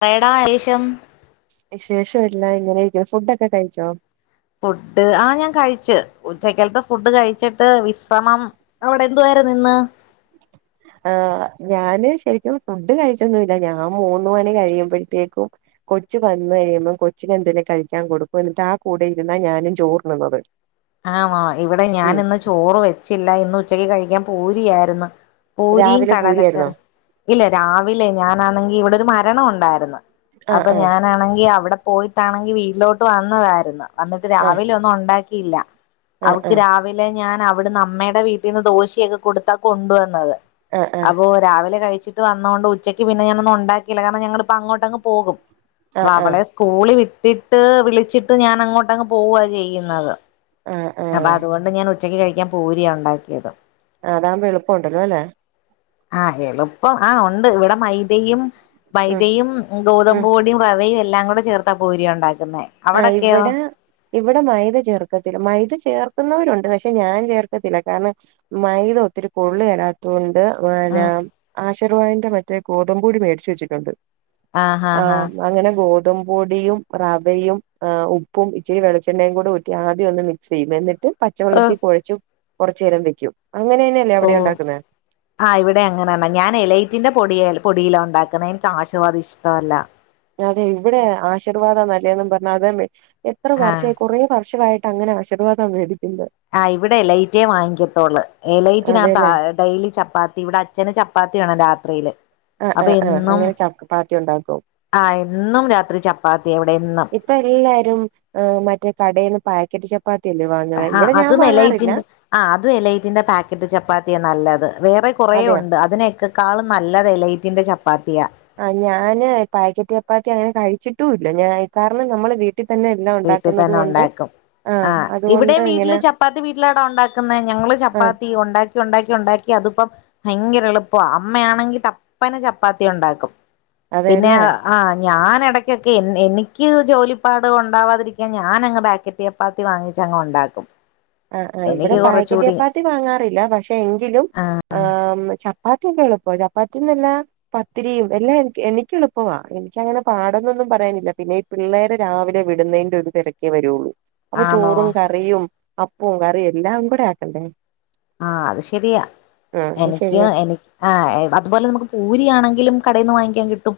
പറേയെടാ വിശേഷം വിശേഷമല്ല ഇങ്ങനെക്കെ ഫുഡൊക്കെ കഴിച്ചോ ഫുഡ് ആ ഞാൻ കഴിച്ചു ഉച്ചക്കത്തെ ഫുഡ് കഴിച്ചിട്ട് വിശ്രമം അവിടെ എന്തു വാരുന്നു ഇന്ന് ആ ഞാന് ശരിക്കും ഫുഡ് കഴിച്ചൊന്നുംല്ല ഞാൻ മൂന്നു മണി കഴിയുമ്പോഴത്തേക്കും കൊച്ചു വന്ന കഴിയുമ്പം കൊച്ചിന് എന്തേലും കഴിക്കാൻ കൊടുക്കും എന്നിട്ടു ആ കൂടെ ഇരുന്നാ ഞാനും ചോർതി ന്നുന്നത് ആ ഇവിടെ ഞാൻ ഇന്ന് ചോറ് വെച്ചില്ല ഇന്ന് ഉച്ചക്ക് കഴിക്കാൻ പൂരി ആരുന്നു പൂരിയും രാവിലെ പൂരിയായിരുന്നോ കടലക്കറിയും ഇല്ല രാവിലെ ഞാനാണെങ്കി ഇവിടൊരു മരി മരണം ഉണ്ടാരുന്ന് ആഹ് അപ്പൊ ആഹ് ഞാനാണെങ്കി അവിടെ പോയിട്ടാണെങ്കി വീട്ടിലോട്ട് വന്നതാര്ന്ന് എന്നിട്ട് ആഹ് രാവിലെ ഒന്നും ഉണ്ടാക്കി ഇല്ല ആഹ് അവക്ക് രാവിലെ ഞാൻ അവിടുന്ന് അമ്മയുടെ വീട്ടിന്ന് ദോശയൊക്കെ കൊടുത്താ കൊണ്ടുവന്നത് ആഹ് ആഹ് ആഹ് അപ്പൊ രാവിലെ കഴി ച്ചിട്ട് വന്നത് കൊണ്ട് ഉച്ചക്ക് പിന്നെ ഞാനൊന്നും ഉണ്ടാക്കീല്ല കാരണം ഞങ്ങളിപ്പോ അങ്ങോട്ടങ്ങ് പോകും. ആഹ് അപ്പൊ ആഹ് അവളെ സ്കൂളി വിട്ട് വിട്ട് വിളിച്ചിട്ട് ഞാൻ അങ്ങോട്ടങ്ങ് പോവ ചെയ്യുന്നത്. ആഹ് അപ്പൊ ആഹ് അതുകൊണ്ട് ഞാൻ ഉ ച്ചക്ക് കഴിക്കാൻ പൂരിയ ഉണ്ടാക്കിയത്. ആഹ് അതാകുമ്പോ എളുപ്പം ഉണ്ടല്ലോ അല്ലേ? ആഹ് എളുപ്പം ആഹ് ഉണ്ട് ഇവിടെ മൈദയും ഉം മൈദയും ഉം ഗോതമ്പ് പൊടിയും റവയും എല്ലാം എല്ലാം കൂടി ചേർത്ത പൂരി ഉണ്ടാ ആഹ് ഇവിടെ ഇവിടെ മൈദ ചേർക്കത്തില്ല മൈദ ചേർ ക്കുന്നവരുണ്ട് പക്ഷെ ഞാൻ ചേർക്കത്തില്ല കാരണം മൈദ ഒത്തിരി കൊള്ളുകേലാത്തത് കൊ ണ്ട് പിന്ന ഉം ആശിർ വാതിന്റെ മറ്റേ ഗോതമ്പ് പൊടി മേടിച്ച് വെച്ചിട്ടുണ്ട്. ആഹ് അങ്ങനെ ഗോത ട്ടും പൊടിയും, റവയും ആഹ് ഉപ്പും ഇച്ചിരി വെളിച്ചെണ്ണയും കൂടെ ഊട്ടി ആദ്യം ഒന്ന് മിക്സ്യ്യ. എന്നട്ട് പച്ചവെള്ളത്തി ഓഹ് കുഴച്ചു കൊർച്ചു നേരം വയ്ക്കും ഓഹ് ആ ഇവിടെ അങ്ങനാണ്. ഞാന് എലൈറ്റിന്റെ പൊടിയാ എ പൊടിയിലാ ണ്ടാക്ണേ ൻക്ക് ആശിർവാദ് ഇഷ്ടവല്ല. അതെ ഇവിടെ ആശീർവാദ നല്ലേന്നും പറഞ്ഞാതേ മേ എത്ര ആഹ് വർഷവായി കുറേ വർഷവായി ട്ടങ്ങനെ ആശിർവാദ മേടിക് ആഹ് ഇവിടെ എലൈറ്റേ വാങ്ങിക്കത്തോള്ള്. എലൈറ്റിനാത്ത അതെല്ലേ ഡെയ്ലി ചപ്പാത്തി ഇവിടെ അച്ഛന് ചപ്പാ ത്തി വേണം രാത്രിയില്. ആഹ് അപ്പൊ ആഹ് ആഹ് എന്നും അങ്ങനെ ചപ്പാത്തി ഉണ്ടാക്കും ആ എന്നും രാത്രി ചപ്പാത്തി അവിടെ എന്നും ഉം ഹ് മറ്റെ കടെന്ന് പാക്കറ്റ് ചപ് ആ അതും എലൈറ്റിന്റെ ആ അതും എലൈറ്റിന്റെ പാക്കറ്റ് ചപ്പാത്തിയ നല്ലത് വേറെ കുറെ അതെയോ ഉണ്ട് അതിനെക്കെ ക്കാളും നല്ലത് എലൈറ്റിന്റെ ചപ്പാത്തിയ. ആ ഞാന് പാക്കറ്റ് ചപ്പാത്തി അങ്ങനെ കഴിച്ചിട്ടുംല്ല. ഞ കാരണം നമ്മള് വീട് വീട്ടി തന്നെ ഉണ്ടാക്കും. ആ ആഹ് അതുകൊണ്ട് ഇവിടെയും വീട്ടില് ഇങ്ങനെ ചപ്പാത്തി വീട്ടിലാണോ ഉണ്ടാക്കുന്നേ ഞങ്ങള് ആഹ് ചപ്പാത്തി ഉണ്ടാ ഉണ്ടാക്കി ഉണ്ടാക്കി അതിപ്പം ഭയങ്കര എളുപ്പാ, അമ്മയാണെങ്കി ടപ്പനേ ചപ്പാത്തി ഉണ്ടാക്കും പിന്നെ അതെല്ലേ ആഹ് ഞാന് എടയ്ക്കൊക്കെ എൻ നിക്ക് ജോലിപ്പാട് കൊ ഉണ്ടാവാതിരിക്കാൻ ഞാനങ്ങ് പേക്കറ്റ് ചപ്പാത്തി വാങ്ങിച്ചങ്ങ് ഒണ്ടാക്കും ആ ആ ഇവിടെ പേക്കറ്റ് ചപ്പാത്തി വാങ്ങാറില്ല പക്ഷെ എങ്കിലും ആ ഏഹ് ചപ് പ്പാത്തി കൊഴപ്പോ ചപ്പാത്തിയും പിന്നെ പത്തിരിയും എല്ലാം എനിക്ക് എനിക്ക് എളുപ്പവാ എനിക്കങ്ങനെ പാടന്നൊന്നും പറയാനില്ല, പിന്നെ ഈ പിള്ളേര് രാവിലെ വിടുന്നേന്റെ ഒരു തെരക്കേ വരോള്ളൂ. അപ്പൊ ആണോ ചോറും കറിയും അപ്പ് പൂങ്കറി എല്ലാം കൂടെ ആക്കണ്ടേ. ആഹ് അത് ശരിയാ ആഹ് എനിക്ക് ശരിയാ എനി ആഹ് അതുപോലെ നമുക്ക് പൂരിയാണെങ്കിലും കടെന്ന് വാങ്ങിക്കാൻ കിട്ടും.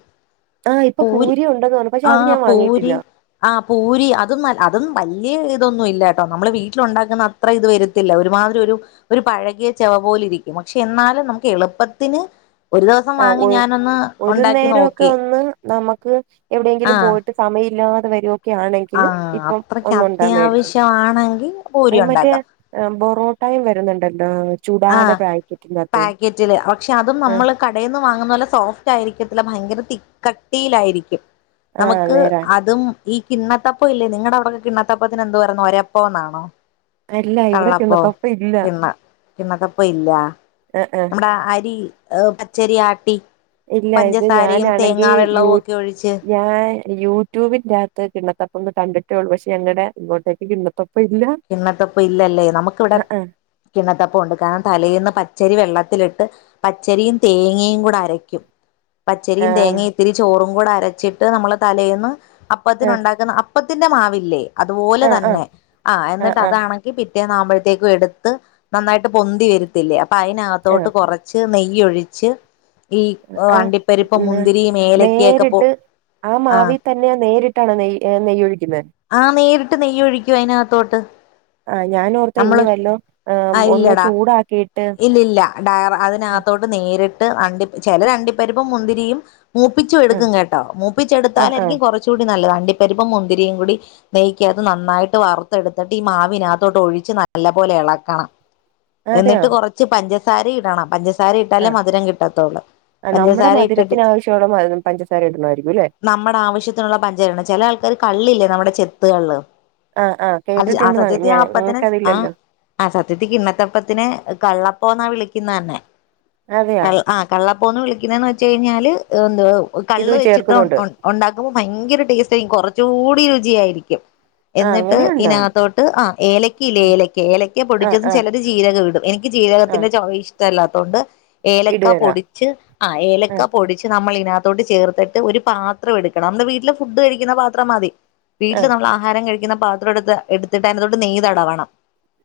ആഹ് ഇപ്പൊ പൂരി ഉണ്ടെന്ന് പറഞ്ഞു പക്ഷെ അത് ആഹ് ഞാൻ പൂരി വാങ്ങിയിട്ടില്ല ആഹ് പൂരി അതൊന്നല്ല അതൊന്നും വല്ല്യാ ഇ ഇതൊന്നും ഇല്ല കേട്ടോ നമ്മള് വീട്ടിൽുണ്ടാക്കുന്ന അത്ര ഇത് വരുത്തില്ല ഒരുമാതിരി ഒരു ഒരു പഴകിയ ചെവ പോലെ ഇരിക്കും പക്ഷെ എന്നാലും നമുക്ക് എളുപ്പത്തിന് ഒരു ദിവസം ആഹ് വാങ്ങി ഒ ഞാനൊന്ന് ഒരു ഉണ്ടാക്കി നേരംഒക്കെ നോക്കി ഒന്ന് നമുക്ക് എവിടെയെങ്കിലും ആഹ് പോയിട്ട് സമയില്ലാ വരും. ആഹ് അത്രക്ക് മേടിച്ചു അത്യാവശ്യമാണെങ്കിൽ പൂരി ഉണ്ടാക്കാം. ടൈം വരുന്നുണ്ടന്റോ. ആഹ് പാക്കറ്റില് പക്ഷെ അതും ആഹ് നമ്മള് കടെന്ന് വാങ്ങുന്നത് പോലെസോഫ്റ്റ് ആയിരിക്കത്തില്ല ഭയങ്കര തിക്കട്ടിയിലായിരിക്കും ആഹ് നമുക്ക് നേരാ അതും ഈ കിണ്ണത്തപ്പം ഇല്ലേ നിങ്ങളുടെ അവിടൊക്കെ കിണത്തപ്പത്തിന് എന്തു പറയന്നു ഒരപ്പം എന്നാണോ അല്ല ഇവിടെ കള്ളപ്പം കിണ്ണത്തപ്പം ഇല്ല കിണ്ണ കിണ്ണത്തപ്പം ഇല്ല ആഹ് ആഹ് നമ്മടെ അരി ഹ് പച്ചരി ആട്ടി. ഇല്ല ഇത് പഞ്ചസാരയും ഞാനാണെങ്കിൽ തേങ്ങാ യൂ വെള്ളവും ഒക്കെ ഒഴിച്ച് ഞാൻ യൂട്യൂബിന്റെകത്ത് കിണ്ണത്തപ്പൊ കണ്ടിട്ടേള്ളൂ പക്ഷെ ഞങ്ങടെ ഇങ്ങോട്ടേക്ക് കിണത്തപ്പം കിണ്ണത്തപ്പം ഇല്ലല്ലേ നമുക്കിവിടെ ആഹ് കിണ്ണത്തപ്പം ഉണ്ട് കാരണം തലേന്ന് പച്ചരി വെള്ള ത്തിലിട്ട് പച്ചരിയും തേങ്ങയും കൂടെ അരയ്ക്കും പച്ചരിയും ആഹ് തേങ്ങയും ഇത്തിരി ചോറും കൂടെ അരച്ചിട്ട് നമ്മള് തലേന്ന് അപ്പത്തിന് ആഹ് ഉണ്ടാക്കുന്ന അ അപ്പത്തിന്റെ മാവില്ലേ അതുപോലെ ആഹ് ആഹ് തന്നെ ആഹ് എന്നിട്ട് അതാണെങ്കി പി പിറ്റേന്നാവുമ്പഴ്ത്തക്കും എടുത്ത് നന്നായിട്ട് പൊന്തി വരുത്തില്ലേ അ അപ്പ അയിനകത്തോട്ട് ആഹ് കുറച്ച് നെയ്യ് നെയ്യൊഴിച് ഈ ആഹ് ആഹ് അണ്ടിപ്പരിപ്പും ന്നാ മുന്തിരീം ഏലക്കേക്ക പോ നേരിട്ട് ആഹ് ട്ടാണ് നെയ്യ് നെയ്യ് ഒഴിക്കുന്നേ ആഹ് നേരിട്ട് നെയ്യൊഴിക്കും അയിനാത്തോട്ട് ആഹ് ഞാനോർത്തെ ഇനി അമ്മള് വല്ലോ ആഹ് ഒന്ന് ഇല്ലടാ ചൂടാക്കിയിട്ട് ഇല്ലില്ലാ ഡൈർ ആഹ് അതിനാത്തോട്ട് നേരി [unintelligible] ചിലര് അണ്ടിപ്പരുപ്പും മുന്തിരിയും മൂപ്പിച്ചും ആഹ് എടുക്കും കേട്ടോ ആഹ് ആഹ് മൂപ്പിച്ചെടുത്താലായിരിക്കും കുറച്ചുകൂടി നല്ലതാണ് അണ്ടിപരിപ്പും മുന്തിരിയും കൂടി നെയ്ക്കകത്ത് നന്നായിട്ട് വറുത്തെടുത്തിട്ട് ഈ മാവിനകത്തോട്ട് ഒഴിച്ച് നല്ല പോലെ എളക്കണം അതെയോ എന്നിട്ട് കൊറച്ച് പഞ്ച പഞ്ചസാരയിടണം പഞ്ച പഞ്ചസാര ഇട്ടാലേ ആഹ് മധുരം കിട്ടത്തൊള്ള് ആഹ് നമ്മുടെ പഞ്ചസാര ഇട്ടിട്ട് മധുരത്തിന് ആവശ്യമുള്ള മധു പഞ്ചസാര ഇടണമായിരിക്കും അല്ലേ നമ്മുടെ ആവശ്യത്തിനുള്ള പഞ്ചാര ചില ആൾക്കാർ കള്ളില്ലേ നമ്മുടെ ചെത്തുകള്ള് ആഹ് ആഹ് അത് ആ കേട്ടിട്ടുണ്ട് ന- സത്യത്തി ഞ ആ അപ്പത്തിന് ആ ഞങ്ങക്കതില്ലല്ലോ ആ സത്യത്തി കിണ്ണത്തപ്പത്തിന് കള്ളപ്പ പ്പോന്നാ വിളിക്കുന്ന തന്നെ അതെയോ കള്ള ആഹ് കള്ളപ്പ അപ്പോന്ന് വിളിക്കുന്നതന്ന് വച്ച് കഴിഞ്ഞാല് എന്തു ഇത് കള്ള് വെച്ചിട്ട് ചേർക്കുന്നുണ്ട് ഒ ഒണ്ടാക്കുമ്പോ ഭയങ്കര ടേസ്റ്റ് ആയിരിക്കും കുറ ചൂടി രുചിയായി രിക്കും ആഹ് എന്നിട്ട് അങ്ങനെയുണ്ടോ ഇതിനകത്തോട്ട് ആ ഏലയ്ക്ക ല്ലേ ഉം ഏലയ്ക്ക ഏലയ്ക്ക ആഹ് പൊടിച്ചതും ആഹ് ചിലര് ജീരകവിടും എനിക്ക് ആഹ് ജീരകത്തിന്റെ ചൊവ ഇഷ് ഇഷ്ടല്ലാത്തോണ്ട് ഏലക്ക ഇടുകേല പൊടിച്ച് ആ ഏലക്ക ആഹ് പൊടിച്ച് നമ്മൾ അതിനകത്തോട്ട് ചേർത്തിട്ട് ഒരു പാത്രം എടുക്കണം നമ്മടെ വീട്ടില് ഫുഡ് കഴിക്കുന്ന പാത്രം മതി വീട്ടിൽ ആഹ് നമ്മൾ ആഹാരം കഴി [unintelligible] ക്കുന്ന പാത്രം എടുത്ത് എടുത്തിട്ട് അതിനാത്തോട്ട് നെയ്തടവണം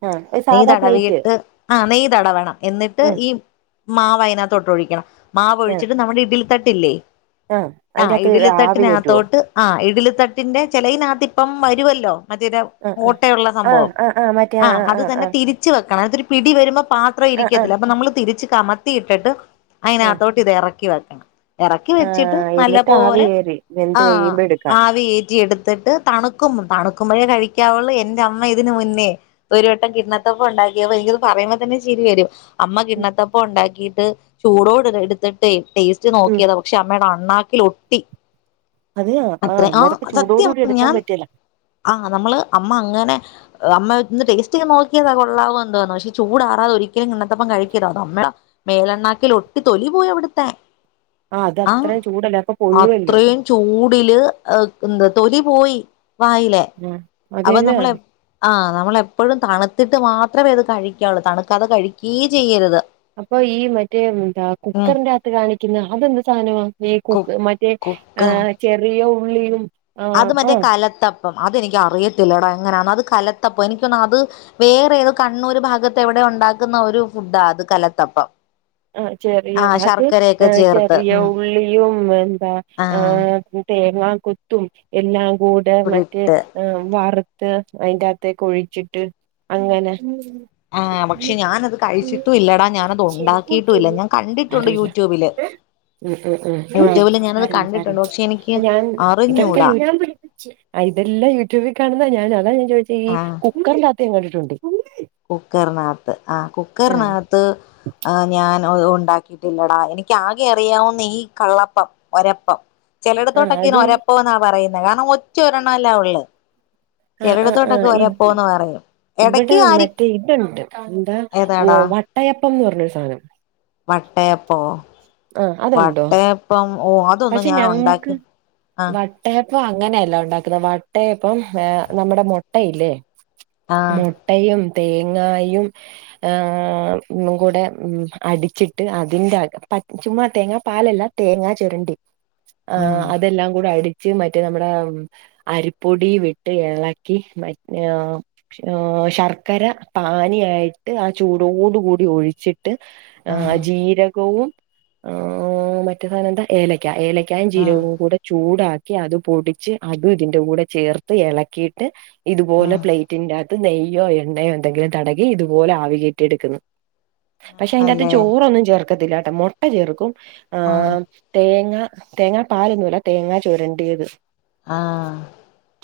ആഹ് ഒരു സാധാ പ്ലേറ്റ് ആ നെയ്തടവണം എന്നിട്ട് ഉം ഈ മാവ് അതിനകത്തോട്ട് ഒഴിക്കണം മാവ് ആഹ് ഒഴിച്ചിട്ട് നമ്മുടെ ഇടിലി തട്ടി ഉപ്പില്ലേ ആഹ് ആ അതിന്റകത്ത് ഇടിലി ആവി കേറ്റുവോ തട്ടിനകത്തോട്ട് ആ ഇടലിത്തട്ടിന്റെ ചിലയിതിനകത്ത് ഇപ്പം വരുവല്ലോ മധുരം ആഹ് ആഹ് ഓട്ടയുള്ള ആഹ് സംഭവം ആഹ് മറ്റേ ആഹ് അത് തന്നെ ആഹ് തിരിച്ച് വെ അങ്ങനത്തൊരു പിടി വരുമ്പോ പാത്രം ആഹ് ആഹ് ഇരിക്കത്തില്ല അപ്പൊ നമ്മള് തിരിച്ച് കമത്തി ഇട്ടിട്ട് ആഹ് അയിനാതോട്ട് ഇത് ഇറക്കി വെക്കണം ഇറക്കി വെച്ചിട്ട് ആഹ് നല്ല എന്നിട്ട് ആവി പോലെ കേറി വെന്ത് ആഹ് കഴിയുമ്പോ എടുക്കാം ആവി കെയറ്റി എടു ത്തിട്ട് തണുക്കുമ്പ തണുക്കുമ്പോഴേ കഴിക്കാവുള്ളൂ എന്റെ അമ്മ ഇതിന് മുന്നേ ഒരു വട്ടം കിണ്ണത്തപ്പം ഉണ്ടാക്കിയപ്പോ എനിക്കത് പറയുമ്പോ തന്നെ ചിരി വരും അമ്മ ഉം കിണ്ണത്തപ്പ് ഉണ്ടാക്കീട്ട് ട്ട് ചൂടോടെ എടുത്തി ടേസ്റ്റ് ഉം നോക്കിയത പക്ഷ അമ്മേട അണ്ണാക്കിൽ ഒട്ടി അതെയ അത്ര ആഹ് അന്നേരത്ത് ചൂടോട് സത്യം കൂടി എടു ഞാൻ ആഹ് നമ്മള് അമ്മ അങ്ങനെ അമ്മ ഇന്ന് ടേസ്റ്റ് ചെയ്ത് നോക്കിയതാ കൊള്ളാവ എന്തന്നു പക്ഷെ ചൂടാറാതെ ഒരിക്കലും കിണത്തപ്പം കഴിക്കല്ലും അത് അമ്മേട മേലെണ്ണാക്കിൽ ഒട്ടി തൊലി പോയി അവിടത്തെ അത് ആഹ് അത്രയും ചൂടല്ലേ അപ്പൊ പൊള്ളുവല്ലോ അത്രയും ചൂടില് എന്ത് തൊലി പോയി വായിലേ ആ അപ്പൊ അതന്നെ നമ്മള് എപ്പോആ നമ്മളെപ്പോഴും തണുത്തി ത്ത് മാത്രമേ അത് കഴിക്കുള്ളൂ തണുക്കാതെ കഴിക്കേ ചെയ്യരുത് അപ്പൊ ഈ മറ്റേ എന്താ ഉം കുക്കറിന്റെ അകത്ത് കാണിക്കുന്ന അതെന്ത് സാധനമാണ് ഈ കു കുക്ക് മറ്റേ കുക്കർ ചെറിയോ ഉള്ളീലും അത് മറ്റേ കലത്തം അതെനിക്ക് അറിയത്തില്ലടാ എങ്ങനെയാണ് അത് കലത്തപ്പം എനിക്ക് തോന്നണ് അത് വേറേത് കണ്ണൂർ ഭാഗത്ത് എവിടെ ഉണ്ടാക്കുന്ന ഒരു ഫുഡാണ് അത് കലത്തപ്പം ആ ചെറിയ ആഹ് അത് ശർക്കരയൊക്കെ ചേർത്ത് ചെറിയ ഉം ഉള്ളിയും എന്താ ആ ആഹ് തേങ്ങ കൊത്തും എല്ലാം കൂട് മറ്റ് കൂടിട്ട് വറുത്ത് അയിന്റെ ത്തെക്ക് ഒഴിച്ചിട്ട് അങ്ങനെ ആ പക്ഷെ ഞാനത് കഴിച്ചിട്ടും ഇല്ലടാ ഞാനത് ഉം ഒണ്ടാക്കീട്ട് സാരമില്ല ഉം ഉം ഉംആ യൂട്യൂബില് ഞാനത് സാരമില്ല കണ്ടിട്ടുണ്ട് സാരമില്ല പക്ഷെ എനിക്ക് ഞാൻ ഇതൊക്കെ അറിഞ്ഞൂടാ യൂട്യൂ ഇതെല്ലാം യൂട്യൂബിൽ കെടന്ന ഞാൻ അതാ ഞാൻ ചേച്ചി കുക്കറിനകത്ത് ഞാൻ കണ്ടിട്ടുണ്ട് കുക്കർനാത്ത് ആ ആ കുക്കറിനകത്ത് അ ഞാൻ ട ഇത് ഉണ്ടാക്കിട്ടില്ലടാ എനിക്ക് ആകെ അറിയാവുന്ന ഈ കള്ളപ്പം ഒരപ്പം ആ ചെലയിടത്തോട്ടൊക്കെ അത് ഈ ഒരപ്പ എന്നാ പറയുന്നത് കാരണം ഒറ്റ ഒരെണ്ണല്ല ഒള്ള് ആഹ് ആഹ് ആഹ് ചെലടത്തോട്ടൊക്കെ ഒരപ്പന്ന് പറയും ഇടക്ക് ആരി തെ ഇത്ണ്ട് എന്താ ഏതാടാ വട്ടയ ടന്ന് പറഞ്ഞൊരു സാനം വട്ടയപ്പോ ആ അതുണ്ടോ, വട്ടയപ്പം ഓ അതൊന്നും പക്ഷെ ഞാൻ ഞങ്ങക്ക് ഉണ്ടാക്കി ആ വട്ടയപ്പം അങ്ങനെയല്ല ഒണ്ടാക്കുന്നേ വട്ടയപ്പം ഏ നമ്മുടെ മൊ ട്ടയില്ലേ ആ മുട്ടയും തേങ്ങായും ഏഹ് ഒന്നും കൂടെ അടിച്ചിട്ട് അതിന്റെ അകം പ ചുമ്മാ തേങ്ങ പാലല്ല തേങ്ങ ചൊരുണ്ടി ആ ഉം അതെല്ലാം കൂടെ അടി ച്ച് മറ്റേ നമ്മടെ അരിപ്പൊടി വിട്ട് എളക്കി വ [unintelligible] ഏഹ് ഏഹ് ശർക്കര പാനീയായിട്ട് ആ ചൂടോട് കൂടി ഒഴിച്ചി ട്ട് ആ ഏഹ് ജീരകവും ആ ഉ മറ്റേ സാനം എന്താ ഏലയ്ക്ക ഏല കഴി ആ ജീരകവും കൂടെ ചൂടാ ക്കി അത് പൊടിച്ച് അതും ഇതിന്റെ കൂടെ ചേർത്ത് എളക്കിയിട്ട് ആ ഇതുപോലെ പ്ലേറ്റിന്റെ അ ത്ത് നെയ്യോ എണ്ണയോ എന്തെങ്കിലും തടകി ഇതുപോലെ ആവി കേറ്റി എടുക്കുന്നു പക്ഷെ അയിന്റെകത്ത് ആണല്ലേ ചോറൊന്നും ചേർക്കത്തില്ല. മൊ ട്ട ചേർക്കും. ആ തേങ്ങ, തേങ്ങ പാലൊന്നുംല്ല തേങ്ങ ചുരണ്ടിയത്. ആ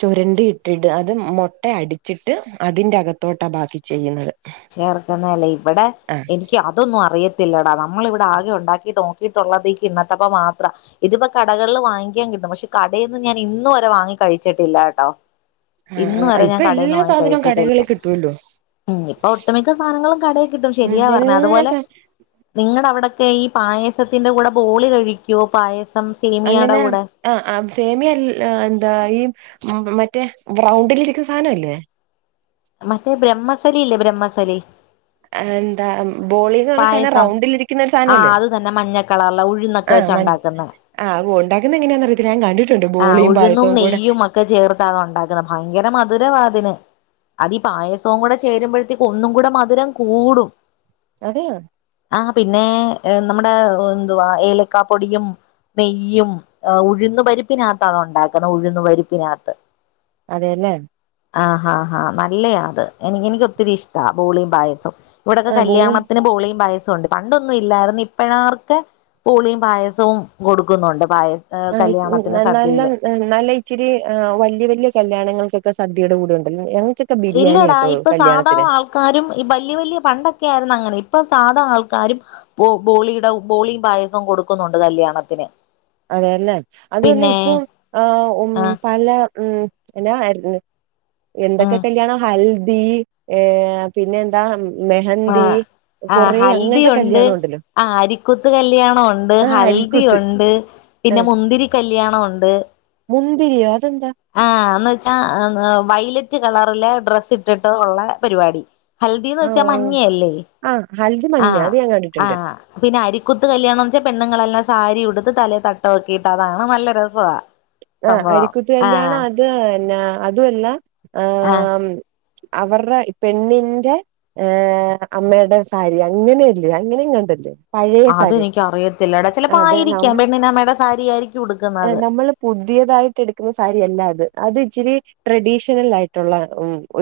ചുരണ്ടി ഇട്ടിട്ട് അത് മുട്ട അടിച്ചിട്ട് അതിൻ്റെകത്തോട്ടാണ് ബാക്കി ചെയ്യുന്നത്. ചേർക്കുന്ന അല്ലേ ഇവിട ആഹ് എനിക്ക് അതൊന്നും അറിയ കില്ലേടാ നമ്മള് ഇവിടെ ആകെ ഉണ്ടാക്കി നോക്കിയിട്ടുള്ളതേക്ക് ഇന്നട്ടപ്പ മാത്രം ഇതിപ്പ കടകളില് വാങ്ങിക്കാൻ കിട്ടും പക്ഷെ കടയിന്നും ഞാൻ ഇന്ന് വരെ വാങ്ങി കഴിച്ചിട്ടില്ലാട്ടോ ആആ ഇപ്പൊ എല്ലാ സാധനം കടകളിൽ കിട്ടുല്ലോ ഉം ഇപ്പൊ ഒട്ടുമിക്ക സാധനങ്ങളും കടയിൽ കിട്ടും ശരിയാണ് എല്ലാ അതുപോലെ സാ നിങ്ങടവിടെ കി ഈ പായസത്തിന്റെ കൂടെ ബോളി കഴിക്കോ പായസ അങ്ങനെ ആ ആ സേമിയല്ല എന്താ ഈ ഉം മറ്റേ ബ്രൗണ്ടിലിരിക്കു സാധനല്ലേ മറ്റേ ബ്രഹ്മസലി ഇല്ലേ ബ്രഹ്മസലി എന്താ ബോളിന്ന് പറഞ്ഞ സാധനം പായസം റൗണ്ടിലിരിക്കുന്ന ഒരു ആ സാധനല്ലേ അത് തന്നെ മഞ്ഞക്കളറല്ല ഉഴുന്നൊക്കെ ആഹ് വെച്ച മ ഉണ്ടാക്കുന്ന ആഹ് ഉണ്ടാക്കുന്ന എങ്ങെയാന്ന് അറിയത്തില്ല ഞാൻകണ്ടി ആ ഉഴുന്നും നെയ്യും അക്കെ ചേർത്തേർത്തത് ഉണ്ടാക്കുന്ന ഭയങ്കര മധുരവാതിന് അതി പായസോം കൂടെ ചേരുമ്പോഴത്തേക്ക് ഒന്നും കൂടെ മധുരം കൂടും അതെയോ ആ പിന്നെ നമ്മടെ എന്തുവാ ഏലക്കാ പൊടിയും നെയ്യും ഉഴുന്ന് പരിപ് പ്പിനകത്താ അത് ഉണ്ടാക്കുന്ന ഉഴന്ന് പരിപ്പിനകത്ത് അതെല്ലേ ആ ഹാ ഹാ നല്ലയാ അത് എനിക്ക് എനിക്ക് ഒത്തിരി ഇഷ്ടാ ബോളിയും പായസോം ഇവിടെക്കെ ആ ബോളിയം കല്യാണത്തിന് ബോളീം പായസം ണ്ട് പണ്ടൊന്നും ഇല്ലായിര്ന്ന് ഇപ്പഴാർക്ക് ബോളീം പായസോം കൊടുക്കുന്നുണ്ട് പായസ ആ കല്യാണ നല്ല നല്ല ഇച്ചിരി വല്യ വല്യ കല്യാണം ഞങ്ങൾക്കക്കെ സദ്യടെ കൂടെ ഉണ്ടല്ല ഞങ്ങ ഇല്ലടാ ഇപ്പൊ സാധാ ആൾക്കാരും ഈ വല്യ വല്യ പണ്ടൊക്കെ ആയിര്ന്ന അങ്ങനെ ഇപ് ഇപ്പം സാധാ ആൾക്കാരും ബോളിയുടെ ബോളിയും പായസം കൊടുക്കുന്നുണ്ട് കല്യാണത്തിന് അതെല്ലേ അതൊല്ല പിന്നെ ഇപ്പൊ ആ ഓ ആ പല ഉം എന്നാരുന്നു എന്തൊക്കെ ഉം കല്യാണോ ഹൽ യ് ഏ പിന്നെ എന്താ മെഹന്തി ആ കൊറേ അങ്ങനത്തെ ഹൽദിയുണ്ട് കല്യാണം ഉണ്ടല്ലോ ആ അരിക്കുത്ത് കല്യാണം ഉണ്ട് ആ അരിക്കുത്ത് ഹൽദിണ്ട് ണ്ട് പിന്നെ മുന്തിരി കല്യാണോണ്ട് മുന്തിരിയാ ആ എന്ന് വെച്ചാ വയല മറ്റ് കളറിലെ ഡ്രസ്സ് ഇട്ടിട്ട് ഒള്ള പരിപാടി ഹൽദീന്ന് ആ വെച്ചാ ആ മഞ്ഞയല്ലേ? ആ ഹൽദി മഞ്ഞ ആഹ് അത് ഞാൻ കണ്ടിട്ടുണ്ട് ആഹ് പിന്നെ അരിക്കൂത്ത് കല്യാണംന്ന് വെച്ചാ പെണ്ണുങ്ങളെല്ലാം സാരി ഉടുത്ത് തലെ തട്ടോക്കിയിട്ട് അതാണ് നല്ല രസവാ, ആ സംഭവം അരിക്കൂ ത്ത് കല്യാണം ആഹ് അത് പിന്ന അതൂഅല്ല ആഹ് ആം അവർടെ പെണ്ണിന്റെ ഏഹ് അമ്മേടെ സാരി അങ്ങനെയല്ലേ. അങ്ങനെയെങ്ങാണ്ടല്ലേ. അത് എനിക്കറിയത്തില്ലടാ. ചെലപ്പോ അത് ആയിരിക്കാം നമ്മൾ പെണ്ണിനമ്മേടെ സാരിയായിരി നമ്മള് പുതിയതായിട്ട് എടുക്കുന്ന സാരിയല്ല അത് അത് ഇച്ചിരി ട്രഡീഷണൽ ആയിട്ടൊള്ള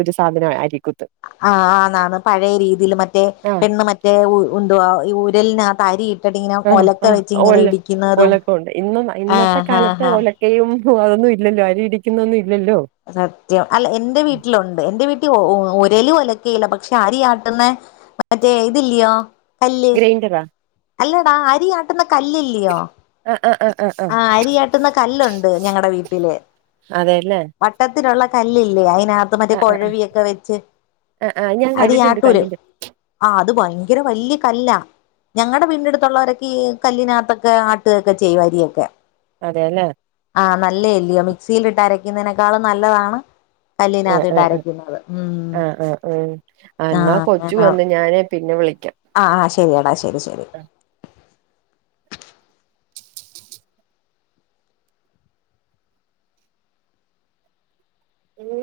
ഒരു സാധനം ആയിരി ആഹ് ആന്നാന്ന് പഴയ രീതിയിൽ മറ്റേ ആഹ് പെണ്ണ് മറ്റേ ഉ ഉന്തുവാ ഇ ഉ ഇതിനകത്ത് അരി ഇട്ട് ആണാ അ ഒലക്കൊണ്ട് ഇന്ന് ഇന്നത്തെ ആഹ് കാലത്ത് ആഹ് ആഹ് ഒലക്കയും ഹോ അതൊന്നും ഇല്ലല്ലോ അരി ഇടിക്കുന്നൊന്നും ഇ സത്യം അല്ല എന്റെ വീട്ടിലുണ്ട് എന്റെ വീട്ടിൽ ഒരലും അല്ല ക്കേല്ല പക്ഷെ അരി ആട്ടുന്ന മറ്റേ ഇതില്യോ. ഗ്രൈൻഡറാ അല്ലടാ അരിആട്ടുന്ന കല്ലില്ലയോ ആഹ് ആഹ് ആഹ് ആഹ് ആഹ് ആ അരിയാട്ടുന്ന കല്ലുണ്ട് ഞങ്ങടെ വീട്ടില് അതെല്ലേ വട്ട ട്ടത്തിലുള്ള കല്ലില്ലേ അ അയിനാത്ത് മറ്റേ ആഹ് ആഹ് കുഴവിയൊക്കെ വെച്ച് ആഹ് ആഹ് ഞാൻ അരി കണ്ടിട്ടുണ്ട് ആട്ടൂലേ കണ്ടിട്ടുണ്ട് ആ അത് പൊയി ഭയങ്കര വല്യ കല്ലാ ഞങ്ങളുടെ വീട്ടിന്റെ അടുത്തുള്ളവരൊക്കെ ഈ കല്ലിനാത്തൊക്കെ ആട്ടുക ഒക്കെ ചെയ്യും അരിയൊ ക്ക [inaudible] അത് തന്നെ ആഹ് നല്ലല്ലയോ മിക്സിലിട്ട് അരക്കുന്നതിനേക്കാളും നല്ലതാണ്. ആ ആ കല്ലിനകത്തിട്ട് അരയ്ക്കുന്നത് ഉം ആ ആ ആ് എന്നാ ആഹ് കൊച്ചു അങ്ങനെ വന്ന് ഞാന് പിന്നെ വിളി ആഹ് ആ ശ ശെരിയടാ ശെരി ശെരി ഊ